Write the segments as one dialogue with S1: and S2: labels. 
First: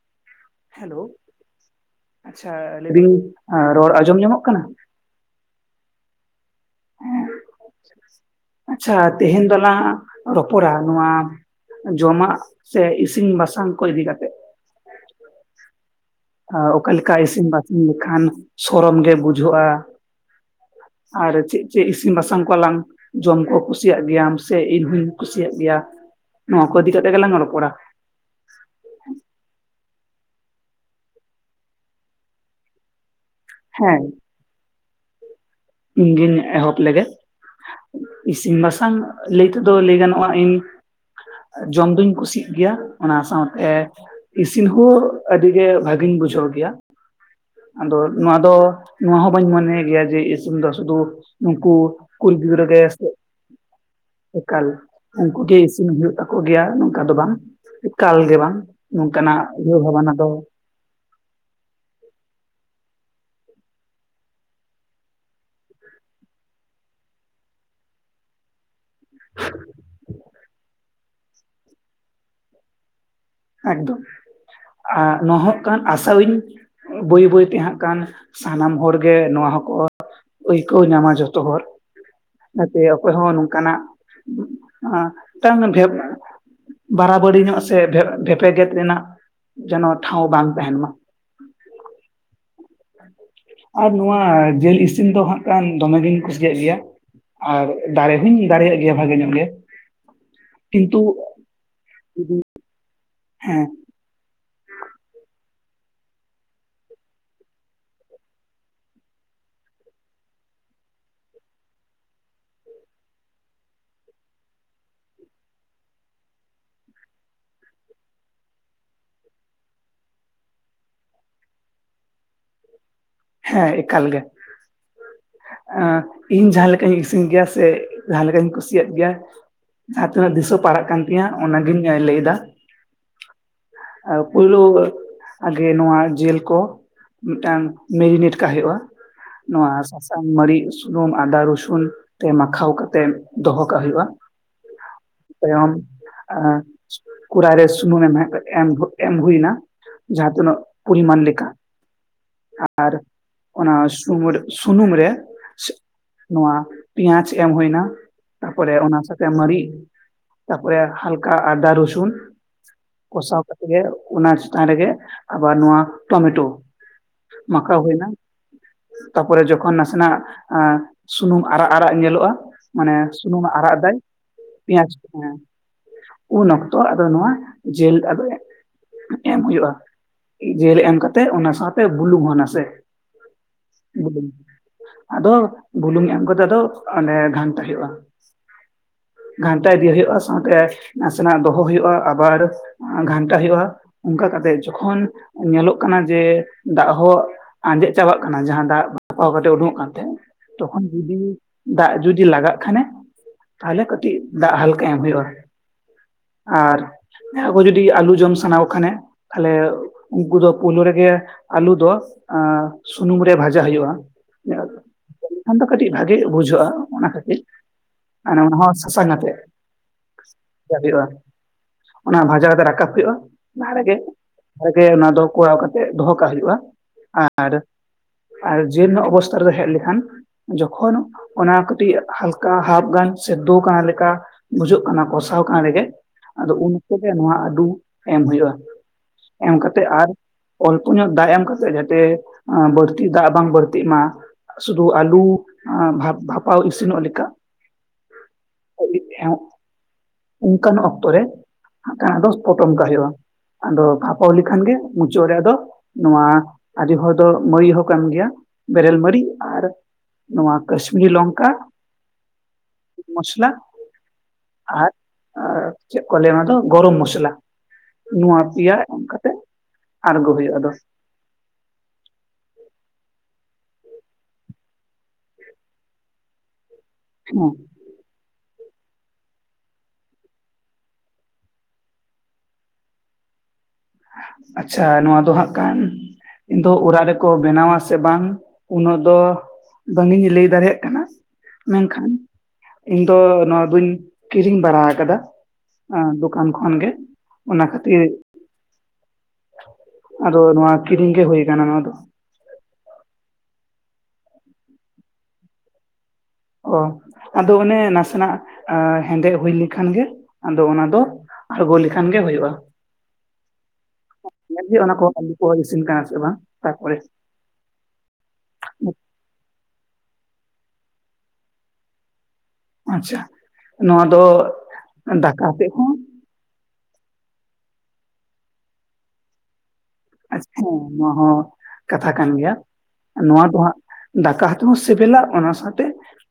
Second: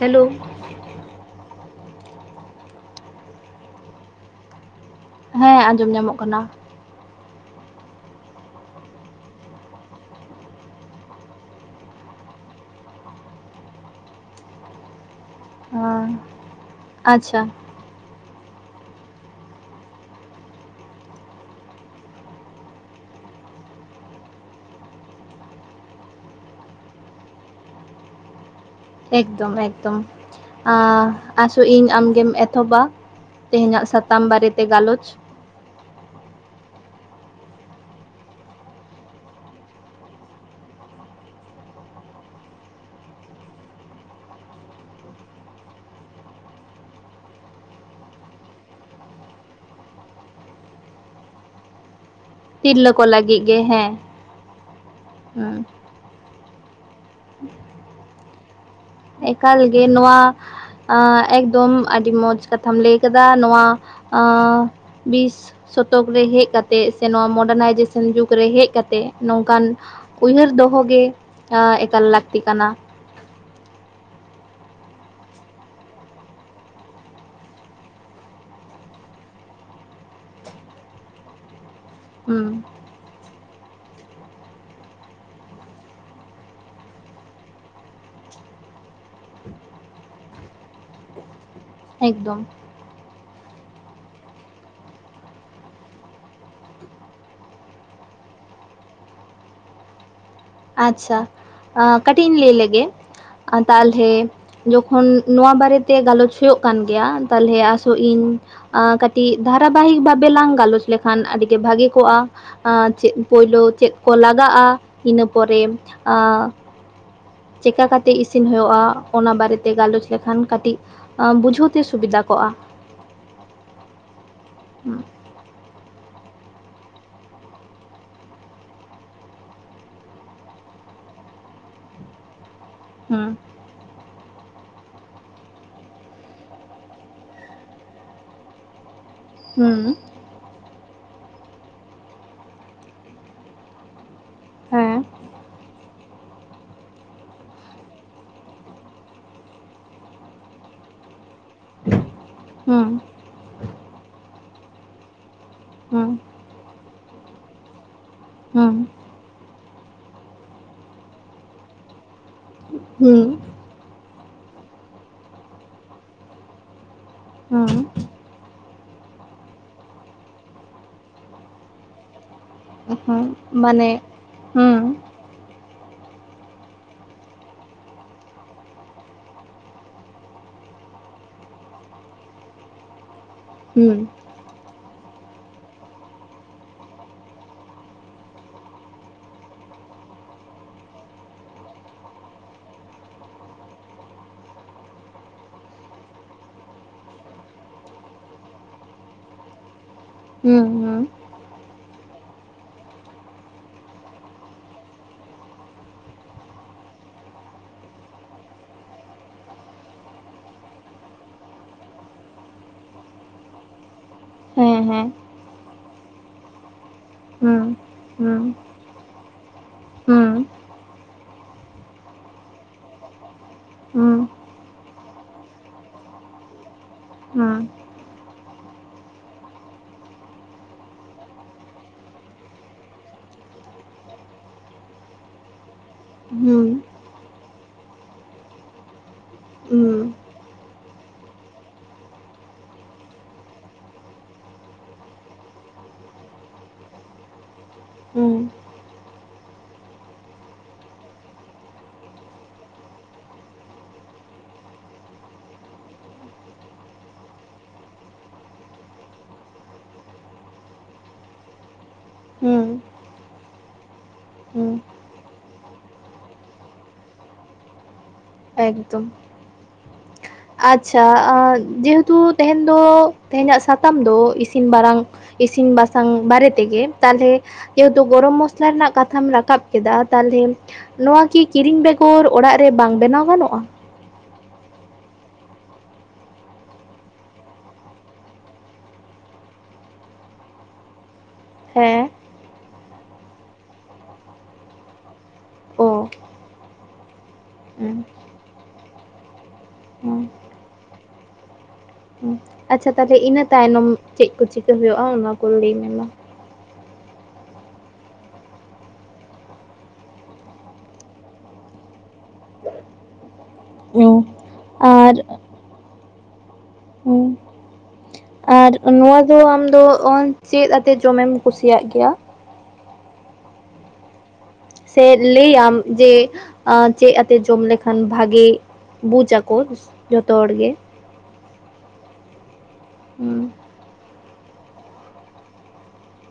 S1: Hello,
S2: hello, ᱟᱪᱪᱷᱟ ᱞᱟᱹᱭᱫᱟᱹᱧ ᱨᱚᱲ ᱟᱸᱡᱚᱢ ᱧᱟᱢᱚᱜ ᱠᱟᱱᱟ?
S1: ᱦᱮᱸ, ᱟᱸᱡᱚᱢ ᱧᱟᱢᱚᱜ ᱠᱟᱱᱟ᱾
S2: ᱟᱪᱪᱷᱟ ᱛᱮᱦᱮᱧ ᱫᱚᱞᱟᱝ ᱨᱚᱯᱚᱲᱟ ᱱᱚᱣᱟ᱾ ᱡᱚᱢᱟᱜ ᱥᱮ ᱤᱥᱤᱱ ᱵᱟᱥᱟᱝ ᱠᱚ ᱤᱫᱤ ᱠᱟᱛᱮᱫ᱾
S1: ᱦᱮᱸ
S2: ᱚᱠᱟ ᱞᱮᱠᱟ ᱤᱥᱤᱱ ᱵᱟᱥᱟᱝ ᱞᱮᱠᱷᱟᱱ ᱥᱚᱨᱚᱢ ᱜᱮ ᱵᱩᱡᱷᱟᱹᱜᱼᱟ? ᱟᱨ ᱪᱮᱫ ᱪᱮᱫ ᱤᱥᱤᱱ ᱵᱟᱥᱟᱝ ᱠᱚᱣᱟᱞᱟᱝ ᱡᱚᱢ ᱠᱚ ᱠᱩᱥᱤᱭᱟᱜ ᱜᱮᱭᱟᱢ ᱥᱮ ᱤᱧᱦᱩᱧ ᱠᱩᱥᱤᱭᱟᱜ ᱜᱮᱭᱟ ᱱᱚᱣᱟ ᱠᱚ ᱤᱫᱤ ᱠᱟᱛᱮᱜ ᱜᱮᱞᱟᱝ ᱨᱚᱯᱚᱲᱟ᱾
S1: ᱮᱠᱫᱚᱢ ᱮᱠᱫᱚᱢ ᱟᱥᱚᱜ ᱤᱧ ᱟᱢᱜᱮᱢ ᱮᱛᱚᱦᱚᱵ-ᱟ᱾ ᱛᱮᱦᱮᱧᱟᱜ ᱥᱟᱛᱟᱢ ᱵᱟᱨᱮᱛᱮ ᱜᱟᱞᱚᱪ᱾
S2: ᱤᱧ ᱜᱤᱧ ᱮᱦᱚᱵ ᱞᱮ ᱜᱮ, ᱤᱥᱤᱱ ᱵᱟᱥᱟᱝ ᱞᱟᱹᱭ ᱛᱮᱫᱚ ᱞᱟᱹᱭ ᱜᱟᱱᱚᱜᱼᱟ ᱤᱧ ᱡᱚᱢ ᱫᱩᱧ ᱠᱩᱥᱤᱜ ᱜᱮᱭᱟ, ᱚᱱᱟ ᱥᱟᱶᱛᱮ ᱤᱥᱤᱱ ᱦᱚᱸ ᱟᱹᱰᱤ ᱜᱮ ᱵᱷᱟᱜᱮᱧ ᱵᱩᱡᱷᱟᱹᱣ ᱜᱮᱭᱟ᱾ ᱟᱫᱚ ᱱᱚᱣᱟ ᱫᱚ ᱱᱚᱣᱟ ᱦᱚᱸ ᱵᱟᱹᱧ ᱢᱚᱱᱮ ᱜᱮᱭᱟ ᱡᱮ ᱤᱥᱤᱱ ᱫᱚ ᱥᱩᱫᱩ ᱱᱩᱠᱩ ᱠᱩᱲᱤ ᱜᱤᱫᱽᱨᱟᱹ
S1: ᱛᱤᱨᱞᱟᱹ
S2: ᱜᱮ
S1: ᱠᱚ ᱞᱟᱹᱜᱤᱫ ᱜᱮ ᱦᱮᱸ,
S2: ᱮᱠᱟᱞ ᱩᱱᱠᱩ ᱜᱮ
S1: ᱦᱩᱸ,
S2: ᱤᱥᱤᱱ ᱦᱩᱭᱩᱜ ᱛᱟᱠᱚ ᱜᱮᱭᱟ ᱱᱚᱝᱠᱟ ᱫᱚ ᱵᱟᱝ ᱮᱠᱟᱞ ᱜᱮ ᱵᱟᱝ᱾ ᱱᱚᱝᱠᱟᱱᱟᱜ
S1: ᱮᱠᱟᱞ
S2: ᱩᱭᱦᱟᱹᱨ
S1: ᱜᱮ
S2: ᱵᱷᱟᱵᱱᱟ
S1: ᱱᱚᱣᱟ
S2: ᱫᱚ
S1: ᱟᱸ ᱮᱜᱫᱚᱢ ᱟᱹᱰᱤ ᱢᱚᱡᱽ ᱠᱟᱛᱷᱟᱢ ᱞᱟᱹᱭ ᱠᱟᱫᱟ ᱱᱚᱣᱟ ᱟᱸ ᱵᱤᱥ ᱥᱚᱛᱚᱠ ᱨᱮ ᱦᱮᱡ ᱠᱟᱛᱮᱜ ᱥᱮ ᱱᱚᱭᱟ ᱢᱚᱰᱟᱱᱟᱭᱡᱮᱥᱚᱱ ᱡᱩᱜᱽ ᱨᱮ ᱦᱮᱡ ᱠᱟ ᱛᱮ ᱱᱚᱝᱠᱟᱱ ᱩᱭᱦᱟᱹᱨ ᱫᱚᱦᱚᱜ ᱜᱮ ᱟᱸ ᱮᱠᱟᱞ ᱞᱟᱹᱠᱛᱤ ᱠᱟᱱᱟ᱾
S2: ᱮᱜᱫᱚᱢ ᱟᱨ ᱱᱚᱦᱚᱜ ᱠᱟᱱ ᱟᱥᱟᱹᱤᱧ ᱵᱟᱹᱭ ᱵᱟᱹᱭ ᱛᱮ ᱦᱟᱸᱜ ᱠᱟᱱ ᱥᱟᱱᱟᱢ ᱦᱚᱨᱜᱮ ᱱᱚᱣᱟ ᱦᱚᱸᱠᱚ ᱟᱹᱭᱠᱟᱹᱣ ᱧᱟᱢᱟ ᱡᱚᱛᱚ ᱦᱚᱲ᱾
S1: ᱦᱩᱸ᱾
S2: ᱦᱮ ᱡᱮ ᱚᱠᱚᱭ ᱦᱚᱸ ᱱᱚᱝᱠᱟᱱᱟᱜ ᱟᱸ ᱢᱤᱫᱴᱟᱝ ᱰᱷᱮ ᱵᱟᱨᱟᱵᱟᱨᱤ ᱧᱚᱜ ᱥᱮ ᱵᱷᱮ ᱵᱷᱮᱯᱮᱜᱮᱫ ᱨᱮᱱᱟᱜ ᱡᱮᱱᱚ ᱴᱷᱟᱶ ᱵᱟᱝ ᱛᱟᱦᱮᱱ ᱢᱟ᱾
S1: ᱮᱜᱫᱚᱢ᱾
S2: ᱟᱨ ᱱᱚᱣᱟ ᱡᱮᱞ ᱤᱥᱤᱱ ᱫᱚ ᱦᱟᱸᱜ ᱠᱷᱟᱱ ᱫᱚᱢᱮᱜᱤᱧ ᱠᱩᱥᱤᱭᱟᱜ ᱜᱮᱭᱟ᱾ ᱟᱨ ᱫᱟᱲᱮ ᱦᱩᱧ ᱫᱟᱲᱮᱭᱟᱜ ᱜᱮᱭᱟ ᱵᱷᱟᱜᱮ ᱧᱚᱜ ᱜᱮ᱾ ᱠᱤᱱᱛᱩ
S1: ᱟᱪᱷᱟ ᱟᱸ ᱠᱟᱹᱴᱤᱡ ᱤᱧ ᱞᱟᱹᱭ ᱞᱮᱜᱮ
S2: ᱦᱮᱸ
S1: ᱛᱟ ᱦᱮᱸ ᱡᱚᱠᱷᱚᱱ ᱱᱚᱣᱟ ᱵᱟᱨᱮ ᱛᱮ ᱜᱟᱞᱚᱪ ᱦᱩᱭᱩᱜ ᱠᱟᱱ ᱜᱮᱭᱟ ᱛᱟᱞᱚᱞᱮ ᱟᱥᱚᱜ ᱤᱧ᱾ ᱟᱸ ᱠᱟᱹᱴᱤᱡ ᱫᱷᱟᱨᱟ ᱵᱟᱦᱤᱠ ᱵᱷᱟᱵᱮ ᱞᱟᱝ ᱜᱟᱞᱚᱪ ᱞᱮᱠᱷᱟᱱ ᱟᱹᱰᱤ ᱜᱮ ᱵᱷᱟᱜᱮ ᱠᱚᱜᱼᱟ᱾ ᱟᱸ ᱪᱮᱫ ᱯᱳᱭᱞᱳ ᱪᱮᱫ ᱠᱚ ᱞᱟᱜᱟᱜᱼᱟ ᱤᱱᱟᱹ ᱯᱚᱨᱮ ᱟᱸ ᱪᱮᱠᱟ ᱠᱟᱛᱮ ᱤᱥᱤᱱ ᱦᱳᱭᱩᱜᱼᱟ ᱚᱱᱟ ᱵᱟᱨᱮᱛᱮ ᱜᱟᱞᱚᱪ ᱞᱮᱠᱷᱟᱱ ᱠᱟᱹᱴᱤᱡ᱾ ᱟᱸ ᱵᱩᱡᱷᱟᱹᱣ ᱛᱮ ᱥᱩᱵᱤᱫᱟ ᱠᱚᱜᱼᱟ᱾
S2: ᱦᱮᱸ ᱮᱠᱟᱞ ᱜᱮ᱾
S1: ᱦᱩᱸ
S2: ᱮᱸ ᱤᱧ ᱡᱟᱸᱦᱟ ᱞᱮᱠᱟᱧ ᱤᱥᱤᱱ ᱜᱮᱭᱟ ᱥᱮ ᱡᱟᱸᱦᱟ ᱞᱮᱠᱟᱧ ᱠᱩᱥᱤᱭᱟᱜ ᱜᱮᱭᱟ, ᱡᱟᱦᱟᱸ ᱛᱤᱱᱟᱹᱜ ᱫᱤᱥᱟᱹ ᱯᱟᱲᱟᱜ ᱠᱟᱱ ᱛᱤᱧᱟᱹ ᱚᱱᱟᱜᱤᱧ ᱞᱟᱹᱭ ᱫᱟ᱾
S1: ᱦᱩᱸ᱾
S2: ᱯᱳᱭᱞᱩ ᱟᱜᱮ ᱱᱚᱣᱟ ᱡᱤᱞ ᱠᱚ ᱢᱤᱫᱴᱟᱝ ᱢᱮᱨᱤᱱᱮᱴ ᱠᱟᱜ ᱦᱩᱭᱩᱜᱼᱟ ᱱᱚᱣᱟ
S1: ᱦᱩᱸ,
S2: ᱥᱟ ᱥᱟᱝ ᱢᱟᱹᱨᱤᱪ ᱥᱩᱱᱩᱢ ᱟᱸᱫᱟ ᱨᱩᱥᱩᱱ ᱛᱮ ᱢᱟᱠᱷᱟᱣ ᱠᱟᱛᱮ ᱫᱚᱦᱚ ᱠᱟᱜ ᱦᱩᱭᱩᱜᱼᱟ᱾
S1: ᱦᱮᱸ᱾
S2: [unintelligible] ᱟᱸ ᱠᱚᱨᱟᱭ ᱨᱮ ᱥᱩᱱᱩᱢ ᱮᱢ ᱮᱢ ᱦᱩᱭᱱᱟ ᱡᱟᱦᱟᱸ ᱛᱤᱱᱟᱹᱜ ᱯᱚᱨᱤᱢᱟᱱ ᱞᱮᱠᱟ,
S1: ᱦᱩᱸ
S2: ᱟᱨ ᱚᱱᱟ ᱥᱩᱢᱟᱹᱨ ᱥᱩᱱᱩᱢ ᱨᱮ
S1: ᱦᱩᱸ᱾
S2: ᱱᱚᱣᱟ ᱯᱮᱸᱭᱟᱡ ᱮᱢ ᱦᱩᱭᱱᱟ
S1: ᱦᱩᱸ
S2: ᱛᱟᱯᱚᱨᱮ ᱚᱱᱟ ᱥᱟᱶ ᱛᱮ ᱢᱟᱹᱨᱤᱪ ᱛᱟᱯᱚᱨᱮ ᱦᱟᱞᱠᱟ ᱟᱫᱟ, ᱨᱩᱥᱩᱱ
S1: ᱦᱩᱸ
S2: ᱠᱚᱥᱟᱣ ᱠᱟᱛᱮᱜ ᱜᱮ ᱚᱱᱟ ᱪᱮᱛᱟᱱ ᱨᱮᱜᱮ ᱟᱵᱟᱨ ᱱᱚᱣᱟ ᱴᱚᱢᱮᱴᱳ
S1: ᱦᱩᱸ
S2: ᱢᱟᱠᱷᱟᱣ ᱦᱩᱭᱱᱟ ᱛᱟᱯᱚᱨᱮ ᱡᱚᱠᱷᱚᱱ ᱱᱟᱥᱮᱱᱟᱜ ᱟᱸ ᱥᱩᱱᱩᱢ ᱟᱨᱟᱜ ᱟᱨᱟᱜ ᱧᱮᱞᱚᱜᱼᱟ, ᱢᱟᱱᱮ
S1: ᱦᱩᱸ
S2: ᱥᱩᱱᱩᱢ ᱮ ᱟᱨᱟᱜ
S1: ᱢᱟᱱᱮ
S2: ᱫᱟᱭ
S1: ᱦᱩᱸ
S2: ᱯᱮᱸᱭᱟᱪ ᱦᱮᱸ ᱩᱱ ᱚᱠᱛᱚ ᱟᱫᱚ ᱱᱚᱣᱟ ᱡᱮᱞ ᱟᱫᱚ ᱮᱢ ᱦᱩᱭᱩᱜᱼᱟ ᱡᱤᱞ ᱮᱢ ᱠᱟᱛᱮᱜ ᱚᱱᱟ ᱥᱟᱶᱛᱮ ᱵᱩᱞᱩᱝ ᱦᱚᱸ ᱱᱟᱥᱮ
S1: ᱦᱩᱸ
S2: ᱵᱩᱞᱩᱝ ᱟᱫᱚ ᱵᱩᱞᱩᱝ ᱮᱢ ᱠᱟᱛᱮ ᱟᱫᱚ ᱚᱸᱱᱰᱮ ᱜᱷᱟᱱᱴᱟ ᱦᱩᱭᱩᱜᱼᱟ᱾ ᱜᱷᱟᱱᱴᱟ ᱤᱫᱤ ᱦᱳᱭᱳᱜᱼᱟ ᱥᱟᱶᱛᱮ ᱱᱟᱥᱮᱱᱟᱜ ᱫᱚᱦᱚ ᱦᱳᱭᱚᱜᱼᱟ, ᱟᱵᱟᱨ ᱟᱸ ᱜᱷᱟᱱᱴᱟ ᱦᱩᱭᱩᱜᱼᱟ ᱚᱱᱠᱟ ᱠᱟᱛᱮ ᱡᱚᱠᱷᱚᱱ ᱧᱮᱞᱚᱜ ᱠᱟᱱᱟ ᱡᱮ ᱫᱟᱜ ᱦᱚᱸ ᱟᱸᱡᱮᱫ ᱪᱟᱵᱟᱜ ᱠᱟᱱᱟ ᱡᱟᱦᱟᱸ ᱫᱟᱜ ᱵᱷᱟᱯᱟᱣ ᱠᱟᱛᱮ ᱩᱰᱩᱝᱼᱚᱜ ᱠᱟᱱ ᱛᱟᱦᱮᱸ
S1: ᱦᱩᱸ
S2: ᱛᱚᱠᱷᱚᱱ
S1: ᱦᱩᱸ
S2: ᱡᱩᱫᱤ ᱫᱟᱜ ᱡᱩᱫᱤ ᱞᱟᱜᱟᱜ ᱠᱷᱟᱱᱮ ᱛᱟᱦᱚᱞᱮ ᱠᱟᱹᱴᱤᱡ ᱫᱟᱜ ᱦᱟᱞᱠᱟ ᱮᱢ ᱦᱩᱭᱩᱜᱭᱼᱟ᱾ ᱟᱨ ᱡᱟᱦᱟᱭ ᱠᱚ ᱡᱩᱫᱤ ᱟᱹᱞᱩ ᱡᱚᱢ ᱥᱟᱱᱟ ᱠᱚ ᱠᱷᱟᱱᱮ ᱛᱟᱦᱚᱞᱮ ᱩᱱᱠᱩ ᱫᱚ ᱯᱳᱭᱞᱳ ᱨᱮᱜᱮ ᱟᱹᱞᱩ ᱫᱚ ᱟᱸ ᱥᱩᱱᱩᱢ ᱨᱮ ᱵᱷᱟᱡᱟ ᱦᱩᱭᱩᱜᱼᱟ᱾
S1: ᱦᱮᱸ ᱦᱮᱸ᱾
S2: ᱟᱫᱚ ᱠᱟᱹᱴᱤᱡ ᱵᱷᱟᱜᱤ ᱵᱩᱡᱷᱟᱹᱜᱼᱟ ᱚᱱᱟ ᱠᱷᱟᱹᱛᱤᱨ
S1: ᱦᱩᱸ
S2: ᱚᱱᱮ
S1: ᱦᱩᱸ
S2: ᱚᱱᱟ ᱦᱚᱸ ᱥᱟᱥᱟᱝ ᱟᱛᱮᱫ᱾
S1: ᱦᱩᱸ
S2: ᱡᱟ ᱦᱩᱭᱩᱜᱼᱟ ᱚᱱᱟ ᱵᱷᱟᱡᱟ ᱠᱟᱛᱮ ᱨᱟᱠᱟᱵ ᱦᱩᱭᱩᱜᱼᱟ ᱞᱟᱦᱟ
S1: ᱦᱩᱸ ᱦᱩᱸ
S2: ᱨᱮᱜᱮ ᱚᱱᱟ ᱫᱚ ᱠᱚᱨᱟᱣ ᱠᱟᱛᱮ ᱫᱚᱦᱚ ᱠᱟᱜ ᱦᱩᱭᱩᱜᱼᱟ ᱟᱨ,
S1: ᱦᱩᱸ
S2: ᱟᱨ ᱡᱤᱞ ᱨᱮᱱᱟᱜ ᱚᱵᱚᱥᱛᱟ ᱨᱮᱫᱚ ᱦᱮᱡ ᱞᱮᱠᱷᱟᱱ ᱡᱚᱠᱷᱚᱱ ᱚᱱᱟ ᱠᱟᱹᱴᱤᱡ ᱦᱟᱞᱠᱟ ᱦᱟᱯ ᱜᱟᱱ ᱥᱮ ᱫᱳ ᱠᱟᱱᱟ ᱞᱮᱠᱟ ᱵᱩᱡᱷᱟᱹᱜ ᱠᱟᱱᱟ ᱠᱚᱥᱟᱣ ᱠᱟᱱ ᱨᱮᱜᱮ ᱟᱫᱚ
S1: ᱦᱩᱸ
S2: ᱩᱱ ᱚᱠᱛᱚᱜ ᱜᱮ ᱱᱚᱣᱟ ᱟᱰᱩ ᱮᱢ ᱦᱩᱭᱩᱜᱼᱟ᱾ ᱮᱢ ᱠᱟᱛᱮᱜ
S1: ᱦᱩᱸ
S2: ᱟᱨ ᱩᱸᱧᱚ ᱫᱟᱜ ᱮᱢ ᱠᱟᱛᱮᱜ ᱡᱟᱛᱮ ᱟᱸ ᱵᱟᱹᱲᱛᱤ ᱫᱟᱜ ᱵᱟᱝ ᱵᱟᱹᱲᱛᱤᱜ ᱢᱟ, ᱥᱩᱫᱷᱩ ᱟᱞᱩ ᱵᱷᱟᱯ ᱵᱷᱟᱯᱟᱣ ᱤᱥᱤᱱᱚᱜ ᱞᱮᱠᱟ, [inaudible] ᱦᱮᱸᱜ ᱚᱱᱠᱟᱱ ᱚᱠᱛᱚ ᱨᱮ, [unintelligible] ᱯᱚᱴᱚᱢ ᱠᱟᱜ ᱦᱩᱭᱩᱜᱼᱟ ᱟᱫᱚ ᱵᱷᱟᱯᱟᱣ ᱞᱮᱠᱷᱟᱱ ᱜᱮ ᱢᱩᱪᱟᱹᱫ ᱨᱮ ᱟᱫᱚ ᱱᱚᱣᱟ ᱟᱹᱰᱤ ᱦᱚᱲ ᱫᱚ ᱢᱟᱹᱭᱤ ᱦᱚᱸ ᱠᱟᱱ ᱜᱮᱭᱟ ᱵᱮᱨᱮᱞ ᱢᱟᱨᱤᱡ ᱟᱨ ᱱᱚᱣᱟ ᱠᱟᱥᱢᱤᱨᱤ ᱞᱚᱝᱠᱟ
S1: ᱦᱩᱸ
S2: ᱢᱚᱥᱞᱟ
S1: ᱦᱩᱸ
S2: ᱟᱨ ᱪᱮᱫ ᱠᱚ ᱞᱟᱹᱭᱟ ᱚᱱᱟ ᱫᱚ ᱜᱚᱨᱚᱢ ᱢᱚᱥᱞᱟ, ᱱᱚᱣᱟ ᱯᱮᱭᱟ ᱮᱢ
S1: ᱮᱠᱫᱚᱢ
S2: ᱠᱟᱛᱮᱜ ᱟᱬᱜᱚ ᱦᱩᱭᱩᱜᱼᱟ᱾ ᱟᱫᱚ
S1: ᱟᱪᱪᱷᱟ ᱟ ᱡᱮᱦᱮᱛᱩ ᱛᱮᱦᱮᱧ ᱫᱚ ᱛᱮᱦᱮᱧᱟᱜ ᱥᱟᱛᱟᱢ ᱫᱚ ᱤᱥᱤᱱ ᱵᱟᱨᱟᱝ ᱤᱥᱤᱱ ᱵᱟᱥᱟᱝ ᱵᱟᱨᱮ ᱛᱮᱜᱮ ᱛᱟᱦᱞᱮ
S2: ᱦᱮᱸ
S1: ᱡᱮᱦᱮᱛᱩ ᱜᱚᱨᱚᱢ ᱢᱚᱥᱞᱟ ᱨᱮᱱᱟᱜ ᱠᱟᱛᱷᱟᱢ ᱨᱟᱠᱟᱵ ᱠᱮᱫᱟ ᱛᱟᱦᱚᱞᱮ ᱱᱚᱣᱟ ᱠᱤ ᱠᱤᱨᱤᱧ ᱵᱮᱜᱚᱨ ᱚᱲᱟᱜ ᱨᱮ ᱵᱟᱝ ᱵᱮᱱᱟᱣ ᱜᱟᱱᱚᱜᱼᱟ?
S2: ᱟᱪᱪᱷᱟ ᱱᱚᱣᱟ ᱫᱚ ᱦᱟᱸᱜ ᱠᱟᱱ ᱠᱤᱱᱛᱩ ᱚᱲᱟᱜ ᱨᱮᱠᱚ ᱵᱮᱱᱟᱣᱟ ᱥᱮ ᱵᱟᱝ ᱩᱱᱟᱹᱜ ᱫᱚ ᱵᱟᱝᱤᱧ ᱞᱟᱹᱭ ᱫᱟᱲᱮᱭᱟᱜ ᱠᱟᱱᱟ,
S1: ᱦᱮᱸ
S2: ᱢᱮᱱᱠᱷᱟᱱ ᱤᱧ ᱫᱚ ᱱᱚᱣᱟ ᱫᱩᱧ ᱠᱤᱨᱤᱝ ᱵᱟᱲᱟ ᱟᱠᱟᱫᱟ ᱾ ᱟᱸ
S1: ᱚ
S2: ᱫᱚᱠᱟᱱ ᱠᱷᱚᱱ ᱜᱮ ᱚᱱᱟ
S1: ᱦᱩᱸ
S2: ᱠᱷᱟᱹᱛᱤᱨ
S1: ᱦᱩᱸ
S2: ᱟᱫᱚ ᱱᱚᱣᱟ ᱠᱤᱨᱤᱧ ᱜᱮ ᱦᱚᱭ ᱟᱠᱟᱱᱟ ᱱᱚᱣᱟ ᱫᱚ ᱾
S1: ᱦᱩᱸ ᱟᱪᱪᱷᱟ ᱛᱟᱦᱚᱞᱮ ᱤᱱᱟᱹ ᱛᱟᱭᱱᱚᱢ ᱪᱮᱫ ᱠᱚ ᱦᱩᱭᱩᱜᱼᱟ ᱠᱚ ᱞᱟᱹᱭ ᱢᱮ ᱢᱟ?
S2: ᱚ, ᱟᱫᱚ ᱚᱱᱮ ᱱᱟᱥᱮᱱᱟᱜ ᱟᱸ ᱦᱮᱸᱫᱮᱜ ᱦᱩᱭ ᱞᱮᱠᱷᱟᱱ ᱜᱮ ᱟᱫᱚ ᱚᱱᱟ ᱫᱚ ᱟᱬᱜᱚ ᱞᱮᱠᱷᱟᱱ ᱜᱮ ᱦᱩᱭᱩᱜᱼᱟ ᱧᱮᱞ ᱦᱩᱭᱩᱜᱼᱟ ᱚᱱᱟ ᱠᱚ
S1: ᱟᱨ
S2: [inaudible] ᱤᱥᱤᱱ ᱠᱟᱱᱟ ᱥᱮ ᱵᱟᱝ ᱛᱟᱯᱚᱨᱮ
S1: ᱦᱩᱸ ᱟᱨ ᱱᱚᱣᱟ ᱫᱚ ᱟᱢᱫᱚ ᱚᱸ ᱪᱮᱫ ᱟᱛᱮᱫ ᱡᱚᱢᱮᱢ ᱠᱩᱥᱤᱭᱟᱜ ᱜᱮᱭᱟ?
S2: ᱟᱪᱪᱷᱟ, ᱱᱚᱣᱟ ᱫᱚ
S1: ᱥᱮ
S2: ᱫᱟᱠᱟ ᱟᱛᱮᱫ
S1: ᱞᱟᱹᱭᱟᱢ
S2: ᱦᱚᱸ
S1: ᱡᱮ ᱟᱸ ᱪᱮᱫ ᱟᱛᱮ ᱡᱚᱢ ᱞᱮᱠᱷᱟᱱ ᱵᱷᱟᱜᱮ ᱵᱩᱡ ᱟᱠᱚ? ᱡᱚᱛᱚ
S2: ᱦᱮᱸ
S1: ᱦᱚᱲ ᱜᱮ
S2: ᱱᱚᱣᱟ ᱦᱚᱸ ᱠᱟᱛᱷᱟ ᱠᱟᱱ ᱜᱮᱭᱟ, ᱱᱚᱣᱟ
S1: ᱦᱩᱸ
S2: ᱫᱚ ᱦᱟᱸᱜ ᱫᱟᱠᱟ ᱛᱮᱦᱚᱸ ᱥᱮᱵᱮᱞᱟ ᱚᱱᱟ ᱥᱟᱶᱛᱮ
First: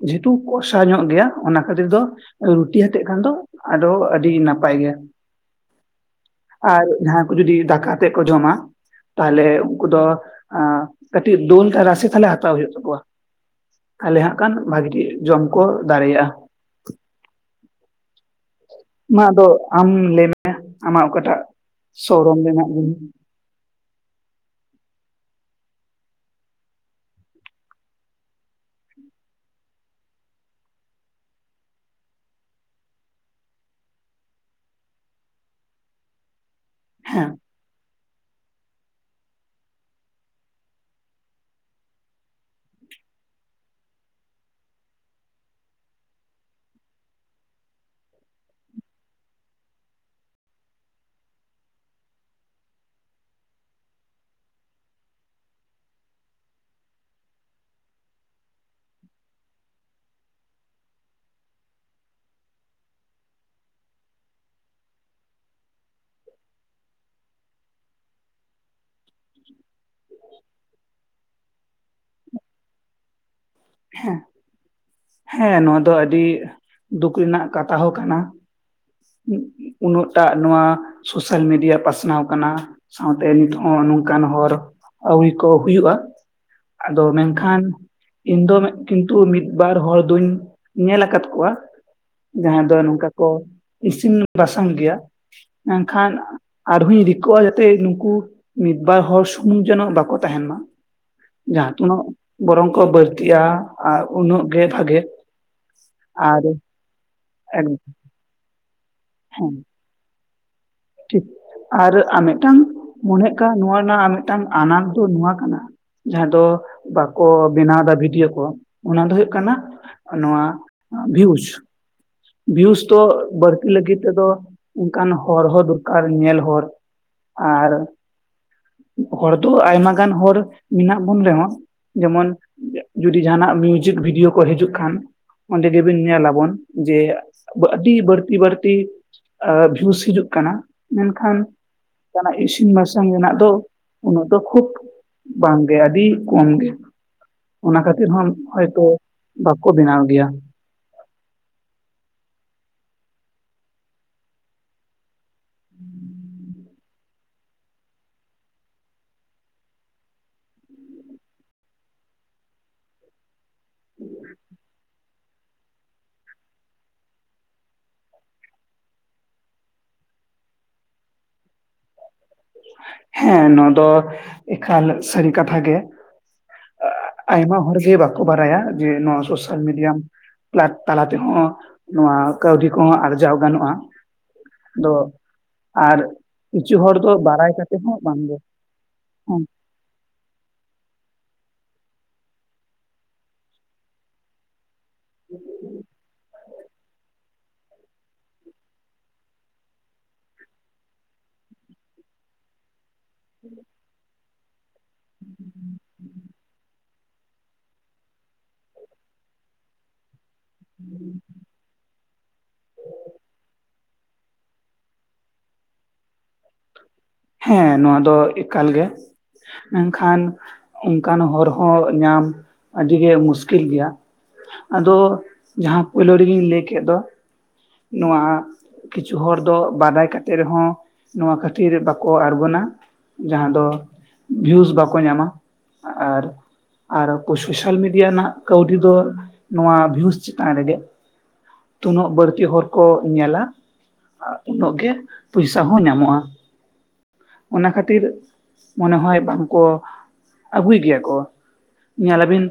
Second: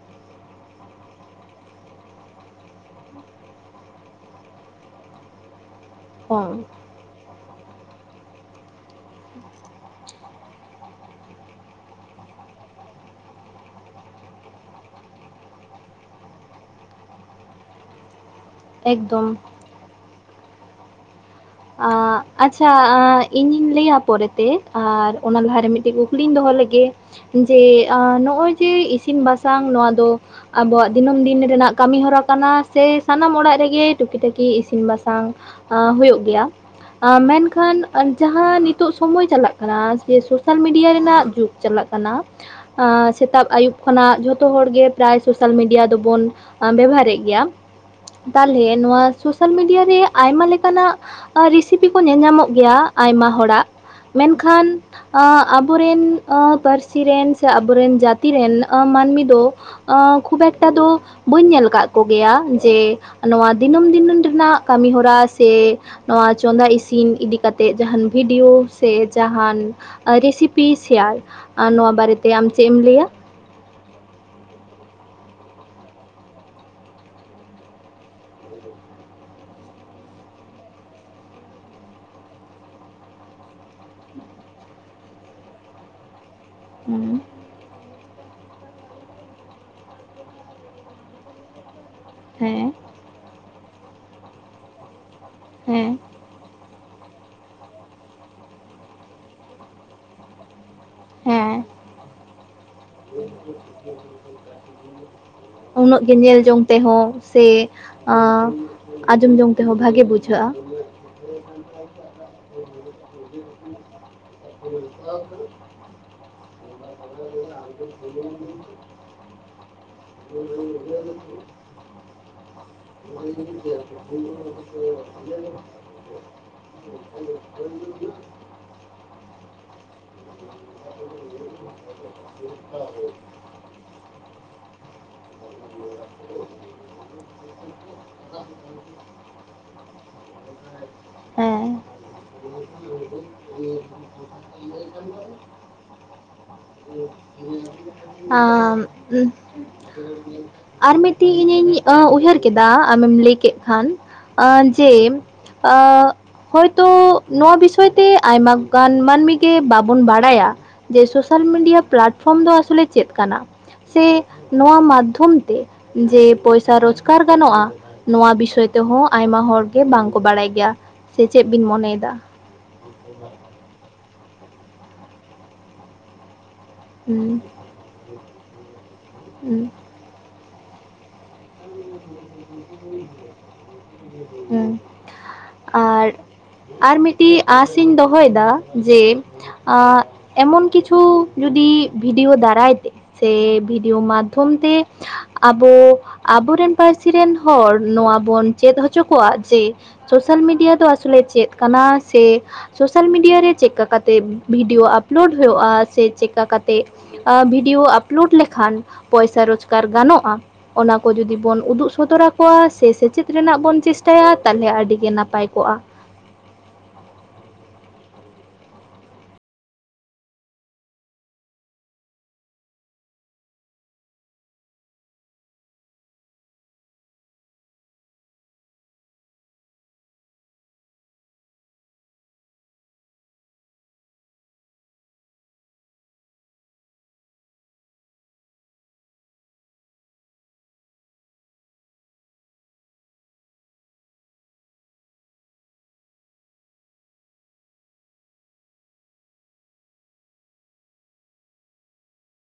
S2: ᱡᱮᱦᱮᱛᱩ ᱠᱚᱥᱟ ᱧᱚᱜ ᱜᱮᱭᱟ ᱚᱱᱟ ᱠᱷᱟᱹᱛᱤᱨ ᱫᱚ ᱨᱩᱴᱤ ᱦᱟᱛᱮᱜ ᱠᱷᱟᱱ ᱫᱚ ᱟᱫᱚ ᱟᱹᱰᱤ ᱱᱟᱯᱟᱭ ᱜᱮᱭᱟ
S1: ᱦᱚᱸ
S2: ᱾ ᱟᱨ ᱡᱟᱦᱟᱸ ᱠᱚ ᱡᱩᱫᱤ ᱫᱟᱠᱟ ᱟᱛᱮᱜ ᱠᱚ ᱡᱚᱢᱟ, ᱛᱟᱦᱚᱞᱮ ᱩᱱᱠᱩ ᱫᱚ ᱟᱸ ᱠᱟᱹᱴᱤᱡ ᱫᱚᱞ ᱛᱮ ᱨᱟᱥᱮ ᱛᱟᱦᱚᱞᱮ ᱦᱟᱛᱟᱣ ᱦᱩᱭᱩᱜ ᱛᱟᱠᱚᱣᱟ ᱾ ᱛᱟᱦᱚᱞᱮ ᱦᱟᱸᱜ ᱠᱷᱟᱱ ᱵᱷᱟᱜᱤ ᱴᱷᱤᱠ ᱡᱚᱢ ᱠᱚ ᱫᱟᱲᱮᱭᱟᱜᱼᱟ ᱾ ᱢᱟ
S1: ᱮᱠᱫᱚᱢ
S2: ᱟᱫᱚ ᱟᱢ ᱞᱟᱹᱭᱢᱮ ᱟᱢᱟᱜ ᱚᱠᱟᱴᱟᱜ
S1: ᱟᱸ
S2: ᱥᱚᱨᱚᱢ ᱨᱮᱱᱟᱜ
S1: ᱟᱪᱪᱷᱟᱻ
S2: ᱡᱤᱱᱤᱥ?
S1: ᱤᱧᱤᱧ ᱞᱟᱹᱭᱟ ᱯᱚᱨᱮᱛᱮ ᱟᱨ ᱚᱱᱟ ᱞᱟᱦᱟᱨᱮ ᱢᱤᱫᱴᱮᱱ ᱠᱩᱠᱞᱤᱧ ᱫᱚᱦᱚ ᱞᱮᱜᱮ ᱾ ᱡᱮ ᱟᱸ ᱱᱚᱜᱼᱚᱭ ᱡᱮ ᱤᱥᱤᱱ ᱵᱟᱥᱟᱝ ᱱᱚᱣᱟ ᱫᱚ ᱟᱵᱚᱣᱟᱜ ᱫᱤᱱᱟᱹᱢ ᱫᱤᱱ ᱨᱮᱱᱟᱜ ᱠᱟᱹᱢᱤ ᱦᱚᱨᱟ ᱠᱟᱱᱟ ᱥᱮ ᱥᱟᱱᱟᱢ ᱚᱲᱟᱜ ᱨᱮᱜᱮ ᱴᱩᱠᱤᱴᱟᱠᱤ ᱤᱥᱤᱱ ᱵᱟᱥᱟᱝ ᱟᱸ ᱦᱩᱭᱩᱜ ᱜᱮᱭᱟ ᱾ ᱟᱸ
S2: ᱦᱮᱸ
S1: ᱢᱮᱱ ᱠᱷᱟᱱ ᱡᱟᱦᱟᱸ ᱱᱤᱛᱚᱜ ᱥᱚᱢᱚᱭ ᱪᱟᱞᱟᱜ ᱠᱟᱱᱟ ᱥᱮ ᱥᱳᱥᱟᱞ ᱢᱤᱰᱤᱭᱟ ᱨᱮᱱᱟᱜ ᱡᱩᱜᱽ ᱪᱟᱞᱟᱜ ᱠᱟᱱᱟ, ᱟᱸ ᱥᱮᱛᱟᱜ ᱟᱹᱭᱩᱵ ᱠᱷᱚᱱᱟᱜ ᱡᱷᱚᱛᱚ ᱦᱚᱲᱜᱮ ᱯᱨᱟᱭ ᱥᱳᱥᱟᱞ ᱢᱤᱰᱤᱭᱟ ᱫᱚᱵᱚᱱ ᱵᱮᱵᱚᱦᱟᱨᱮᱫ ᱜᱮᱭᱟ ᱛᱟᱞᱦᱮ ᱱᱚᱣᱟ ᱥᱳᱥᱟᱞ ᱢᱤᱰᱤᱭᱟ ᱨᱮ ᱟᱭᱢᱟ ᱞᱮᱠᱟᱱᱟᱜ ᱟᱨ ᱨᱮᱥᱤᱯᱤ ᱠᱚ ᱧᱮᱞ ᱧᱟᱢᱚᱜ ᱜᱮᱭᱟ ᱟᱭᱢᱟ ᱦᱚᱲᱟᱜ ᱾ ᱢᱮᱱᱠᱷᱟᱱ ᱟᱸ ᱟᱵᱚᱨᱮᱱ ᱟᱸ ᱯᱟᱹᱨᱥᱤ ᱨᱮᱱ ᱥᱮ ᱟᱵᱚᱨᱮᱱ ᱡᱟᱹᱛᱤ ᱨᱮᱱ ᱟᱸ ᱢᱟᱹᱱᱢᱤ ᱫᱚ ᱟᱸ ᱠᱷᱩᱵ ᱮᱠᱴᱟ ᱫᱚ ᱵᱟᱹᱧ ᱧᱮᱞ ᱟᱠᱟᱫ ᱠᱚᱜᱮᱭᱟ ᱡᱮ ᱱᱚᱣᱟ ᱫᱤᱱᱟᱹᱢ ᱫᱤᱤᱱᱹᱢ ᱨᱮᱱᱟᱜ ᱠᱟᱹᱢᱤ ᱦᱚᱨᱟ ᱥᱮ ᱱᱚᱣᱟ ᱪᱚᱸᱫᱟ ᱤᱥᱤᱱ ᱤᱫᱤ ᱠᱟᱛᱮᱫ ᱡᱟᱦᱟᱱ ᱵᱷᱤᱰᱤᱭᱳ ᱥᱮ ᱡᱟᱦᱟᱱ ᱨᱤᱥᱤᱯᱤ ᱥᱮᱭᱟᱞ ᱱᱚᱣᱟ ᱵᱟᱨᱮᱛᱮ ᱟᱢ ᱪᱮᱫ ᱮᱢ ᱞᱟᱹᱭᱟ?
S2: ᱦᱮᱸ ᱾ ᱦᱮᱸ ᱱᱚᱣᱟ ᱫᱚ ᱟᱹᱰᱤ ᱫᱩᱠ ᱨᱮᱱᱟᱜ ᱠᱟᱛᱷᱟ ᱦᱚᱸ ᱠᱟᱱᱟ ᱾ ᱩ-ᱩ-ᱩᱱᱟᱹᱜᱴᱟᱜ ᱱᱚᱣᱟ ᱥᱳᱥᱟᱞ ᱢᱤᱰᱤᱭᱟ ᱯᱟᱥᱱᱟᱣ ᱠᱟᱱᱟ ᱾ ᱥᱟᱶᱛᱮ ᱱᱤᱛ ᱦᱚᱸ ᱱᱚᱝᱠᱟᱱ ᱦᱚᱨ ᱟᱹᱣᱨᱤ ᱠᱚ ᱦᱩᱭᱩᱜᱼᱟ ᱾ ᱟᱫᱚ
S1: ᱦᱮᱸ
S2: ᱢᱮᱱᱠᱷᱟᱱ ᱤᱧᱫᱚ ᱢᱮᱫ ᱠᱤᱱᱛᱩ ᱢᱤᱫ ᱵᱟᱨ ᱦᱚᱲ ᱫᱩᱧ ᱧᱮᱞ ᱟᱠᱟᱫ ᱠᱚᱣᱟ ᱡᱟᱦᱟᱸᱭ
S1: ᱦᱮᱸ
S2: ᱫᱚ ᱱᱚᱝᱠᱟ ᱠᱚ ᱤᱥᱤᱱ ᱵᱟᱥᱟᱝ ᱜᱮᱭᱟ,
S1: ᱦᱮᱸ
S2: ᱢᱮᱱᱠᱷᱟᱱ ᱟᱨᱦᱚᱧ ᱨᱤᱠᱟᱹᱣᱟ ᱡᱟᱛᱮ ᱱᱩᱠᱩ ᱢᱤᱫ ᱵᱟᱨ ᱦᱚᱲ ᱥᱩᱢᱩᱝ ᱡᱮᱱᱚ ᱵᱟᱠᱚ ᱛᱟᱦᱮᱱ ᱢᱟ᱾
S1: ᱦᱮᱸ
S2: ᱡᱟᱦᱟᱸ ᱛᱩᱱᱟᱹᱜ ᱵᱚᱨᱚᱝ ᱠᱚ ᱵᱟᱹᱲᱛᱤᱜ-ᱟ, ᱩᱱᱳᱜ ᱜᱮ ᱵᱷᱟᱜᱮ᱾
S1: ᱩᱱᱳᱜ ᱜᱮ ᱧᱮᱞ
S2: ᱟᱨ
S1: ᱡᱚᱝ ᱛᱮᱦᱚᱸ ᱥᱮ
S2: ᱦᱮᱸ
S1: ᱟ ᱟᱸᱡᱚᱢ ᱡᱚᱝ ᱛᱮᱦᱚᱸ ᱵᱷᱟᱜᱮ ᱵᱩᱡᱷᱟᱹᱜ-ᱟ᱾
S2: ᱴᱷᱤᱠ ᱟᱨ ᱟᱨ ᱢᱤᱫᱴᱟᱝ ᱢᱚᱱᱮ ᱦᱳᱭᱳᱜ ᱠᱟᱱᱟ, ᱱᱚᱣᱟ ᱨᱮᱱᱟᱜ ᱟᱨ ᱢᱤᱫᱴᱟᱝ ᱟᱱᱟᱴ ᱫᱚ ᱱᱚᱣᱟ ᱠᱟᱱᱟ ᱡᱟᱦᱟᱸ ᱫᱚ ᱵᱟᱠᱚ ᱵᱮᱱᱟᱣ ᱫᱟ ᱵᱷᱤᱰᱭᱳ ᱠᱚ, ᱚᱱᱟ ᱫᱚ ᱦᱩᱭᱩᱜ ᱠᱟᱱᱟ᱾ ᱱᱚᱣᱟ ᱵᱷᱤᱭᱩᱡᱽ᱾ ᱵᱷᱤᱭᱩᱥ ᱛᱚ ᱵᱟᱹᱲᱛᱤ ᱞᱟᱹᱜᱤᱫ ᱛᱮᱫᱚ ᱩᱝᱠᱟᱱ ᱦᱚᱨ ᱦᱚᱸ ᱫᱚᱨᱠᱟᱨ ᱧᱮᱞ ᱦᱚᱨ᱾ ᱟᱨ ᱦᱚᱲ ᱫᱚ ᱟᱭᱢᱟ ᱜᱟᱱ ᱦᱚᱲ ᱢᱮᱱᱟᱜ ᱵᱚᱱ ᱨᱮᱦᱚᱸ ᱡᱮᱢᱚᱱ ᱡᱩᱫᱤ ᱡᱟᱦᱱᱟᱜ ᱢᱤᱭᱩᱡᱤᱠ ᱵᱷᱤᱰᱭᱳ ᱠᱚ ᱦᱤᱡᱩᱜ ᱠᱷᱟᱱ, ᱚᱸᱰᱮ ᱜᱮᱵᱤᱱ ᱧᱮᱞᱟᱵᱚᱱ᱾ ᱡᱮ ᱟᱹᱰᱤ ᱵᱟᱹᱲᱛᱤ ᱵᱟᱹᱲᱛᱤ ᱵᱷᱤᱭᱩᱥ ᱦᱤᱡᱩᱜ ᱠᱟᱱᱟ᱾ ᱢᱮᱱᱠᱷᱟᱱ
S1: ᱦᱮᱸ
S2: ᱡᱟᱦᱱᱟᱜ ᱤᱥᱤᱱ ᱵᱟᱥᱟᱝ ᱨᱮᱱᱟᱜ ᱫᱚ ᱩᱱᱟᱹᱜ ᱫᱚ ᱠᱷᱩᱵ ᱵᱟᱝ ᱜᱮ ᱟ. ᱰᱤ ᱠᱚᱢ ᱜᱮ᱾ ᱚᱱᱟ ᱠᱷᱟᱹᱛᱤᱨ ᱦᱚᱸ ᱦᱚᱭᱛᱳ
S1: ᱟᱸ
S2: ᱵᱟᱠᱚ ᱵᱮᱱᱟᱣ ᱜᱮᱭᱟ᱾
S1: ᱟᱨ ᱢᱤᱫᱴᱤᱡ ᱤᱧᱤᱧ ᱩᱭᱦᱟᱹᱨ ᱠᱮᱫᱟ, ᱟᱢᱮᱢ ᱞᱟᱹᱭ ᱠᱮᱫ ᱠᱷᱟᱱ ᱡᱮ ᱟ ᱦᱳᱭᱛᱳ ᱱᱚᱣᱟ ᱵᱤᱥᱚᱭ ᱛᱮ ᱟᱭᱢᱟᱟᱜᱟᱱ ᱢᱟᱹᱱᱢᱤ ᱜᱮ ᱵᱟᱵᱚᱱ ᱵᱟᱲᱟᱭᱟ᱾ ᱡᱮ ᱥᱳᱥᱟᱞ ᱢᱤᱰᱤᱭᱟ ᱯᱞᱟᱴᱯᱷᱨᱚᱢ ᱫᱚ ᱟᱥᱚᱞᱮ ᱪᱮᱫ ᱠᱟᱱᱟ᱾ ᱥᱮ ᱱᱚᱣᱟ ᱢᱟᱫᱽᱫᱷᱚᱢ ᱛᱮ ᱡᱮ ᱯᱚᱭᱥᱟ ᱨᱚᱪᱠᱟᱨ ᱜᱟᱱᱚᱜ-ᱟ᱾ ᱱᱚᱣᱟ ᱵᱤᱥᱚᱭ ᱛᱮᱦᱚᱸ ᱟᱭᱢᱟ ᱦᱚᱲᱜᱮ ᱵᱟᱝᱠᱚ ᱵᱟᱲᱟᱭ ᱜᱮᱭᱟ, ᱥᱮ ᱪᱮᱫ ᱵᱤᱱ ᱢᱚᱱᱮᱭᱮᱫᱟ?
S2: ᱦᱮᱸ, ᱱᱚᱣᱟ ᱫᱚ ᱮᱠᱷᱟᱞ ᱥᱟᱹᱨᱤ ᱠᱟᱛᱷᱟ ᱜᱮ᱾
S1: ᱦᱩᱸ
S2: ᱟᱭᱢᱟ ᱦᱚᱲᱜᱮ ᱵᱟᱠᱚ ᱵᱟᱨᱟᱭᱟ ᱡᱮ ᱱᱚᱣᱟ ᱥᱳᱥᱟᱞ
S1: ᱦᱩᱸ
S2: ᱢᱤᱰᱤᱭᱟᱢ ᱞᱟᱠ ᱛᱟᱲᱟ ᱛᱮᱦᱚᱸ ᱱᱚᱣᱟ ᱠᱟᱹᱣᱰᱤ ᱠᱚᱦᱚᱸ ᱟᱨᱡᱟᱣ ᱜᱟᱱᱚᱜ-ᱟ᱾
S1: ᱦᱩᱸ
S2: ᱫᱚ ᱟᱨ ᱠᱤᱪᱷᱩ ᱦᱚᱲ ᱫᱚ ᱵᱟᱨᱟᱭ
S1: ᱥᱤᱧ ᱫᱚᱦᱚᱭᱮᱫᱟ ᱡᱮ ᱟ ᱮᱢᱚᱱ ᱠᱤᱪᱷᱩ ᱡᱩᱫᱤ ᱵᱷᱤᱰᱤᱭᱳ ᱫᱟᱨᱟᱭ ᱛᱮ ᱥᱮ ᱵᱷᱤᱰᱤᱭᱳ ᱢᱟᱫᱽᱫᱷᱚᱢ ᱛᱮ᱾ ᱟᱵᱚ ᱟᱵᱚᱨᱮᱱ ᱯᱟᱨᱥᱤ ᱨᱮᱱ ᱦᱚᱲ ᱱᱚᱣᱟ ᱵᱚᱱ ᱪᱮᱫ ᱦᱚ ᱪᱚ ᱠᱚᱣᱟ ᱡᱮ ᱥᱳᱥᱟᱞ ᱢᱤᱰᱤᱭᱟ ᱫᱚ ᱟᱥᱚᱞᱮ ᱪᱮᱫ ᱠᱟᱱᱟ ᱥᱮ ᱥᱳᱥᱟᱞ ᱢᱤᱰᱤᱭᱟ ᱨᱮ ᱪᱮᱫᱠᱟ ᱠᱟᱛᱮᱫ ᱵᱷᱤᱰᱭᱳ ᱟᱯᱞᱳᱰ ᱦᱳᱭᱳᱜ-ᱟ ᱥᱮ ᱪᱮᱫᱠᱟ ᱠᱟᱛᱮᱫ ᱵᱷᱤᱰᱤᱭᱳ ᱟᱯᱞᱳᱰ ᱞᱮᱠᱷᱟᱱ, ᱯᱚᱭᱥᱟ ᱨᱚᱪᱠᱟᱨ ᱜᱟᱱᱚᱜ-ᱟ᱾ ᱚᱱᱟ ᱠᱚ ᱡᱩᱫᱤ ᱵᱚᱱ ᱩᱫᱩᱜ ᱥᱚᱫᱚᱨ ᱟᱠᱚᱣᱟ ᱥᱮᱪᱮᱫ ᱨᱮᱱᱟᱜ ᱵᱚᱱ ᱪᱮᱥᱴᱟᱭᱟ ᱛᱟᱦᱞᱮ ᱟᱹᱰᱤ ᱜᱮ ᱱᱟᱯᱟᱭ ᱠᱚᱜ-ᱟ᱾
S2: ᱦᱮᱸ, ᱱᱚᱣᱟ ᱫᱚ ᱮᱠᱟᱞ ᱜᱮ, ᱮᱱᱠᱷᱟᱱ ᱚᱱᱠᱟᱱ ᱦᱚᱨ ᱦᱚᱸ ᱧᱟᱢ ᱟᱹᱰᱤᱜᱮ ᱢᱩᱥᱠᱤᱞ ᱜᱤᱭᱟ᱾ ᱟᱫᱚ ᱡᱟᱦᱟᱸ ᱯᱳᱭᱞᱳ ᱨᱮᱜᱤᱧ ᱞᱟᱹᱭ ᱠᱮᱱ ᱫᱚ᱾ ᱱᱚᱣᱟ ᱠᱤᱪᱷᱩ ᱦᱚᱲ ᱫᱚ ᱵᱟᱰᱟᱭ ᱠᱟᱛᱮ ᱨᱮᱦᱚᱸ ᱱᱚᱣᱟ ᱠᱷᱟᱹᱛᱤᱨ ᱵᱟᱠ ᱠᱚ ᱟᱬᱜᱚᱱᱟ ᱡᱟᱦᱟᱸ ᱫᱚ ᱵᱷᱤᱭᱩᱥ ᱵᱟᱠᱚ ᱧᱟᱢᱟ ᱟᱨ ᱟᱨ ᱥᱳᱥᱟᱞ ᱢᱤᱰᱤᱭᱟ ᱨᱮᱱᱟᱜ ᱠᱟᱹᱣᱰᱤ ᱫᱚ ᱱᱚᱣᱟ ᱵᱷᱤᱭᱩᱥ ᱪᱮᱛᱟᱱ ᱨᱮᱜᱮ᱾ ᱛᱤᱱᱳᱜ ᱵᱟᱨᱛᱤ ᱦᱚᱲ ᱠᱚ ᱧᱮᱞᱟ᱾ ᱟᱨ ᱩᱱᱳᱜ ᱜᱮ ᱯᱩᱭᱥᱟ ᱦᱚᱸ ᱧᱟᱢᱚᱜ-ᱟ᱾ ᱚᱱᱟ ᱠᱷᱟᱛᱤᱨ ᱢᱚᱱᱮ ᱦᱚᱭ ᱵᱟᱝᱠᱚ ᱟᱜᱩᱭ ᱜᱮᱭᱟ ᱠᱚ ᱧᱮᱞᱟᱵᱤᱱ᱾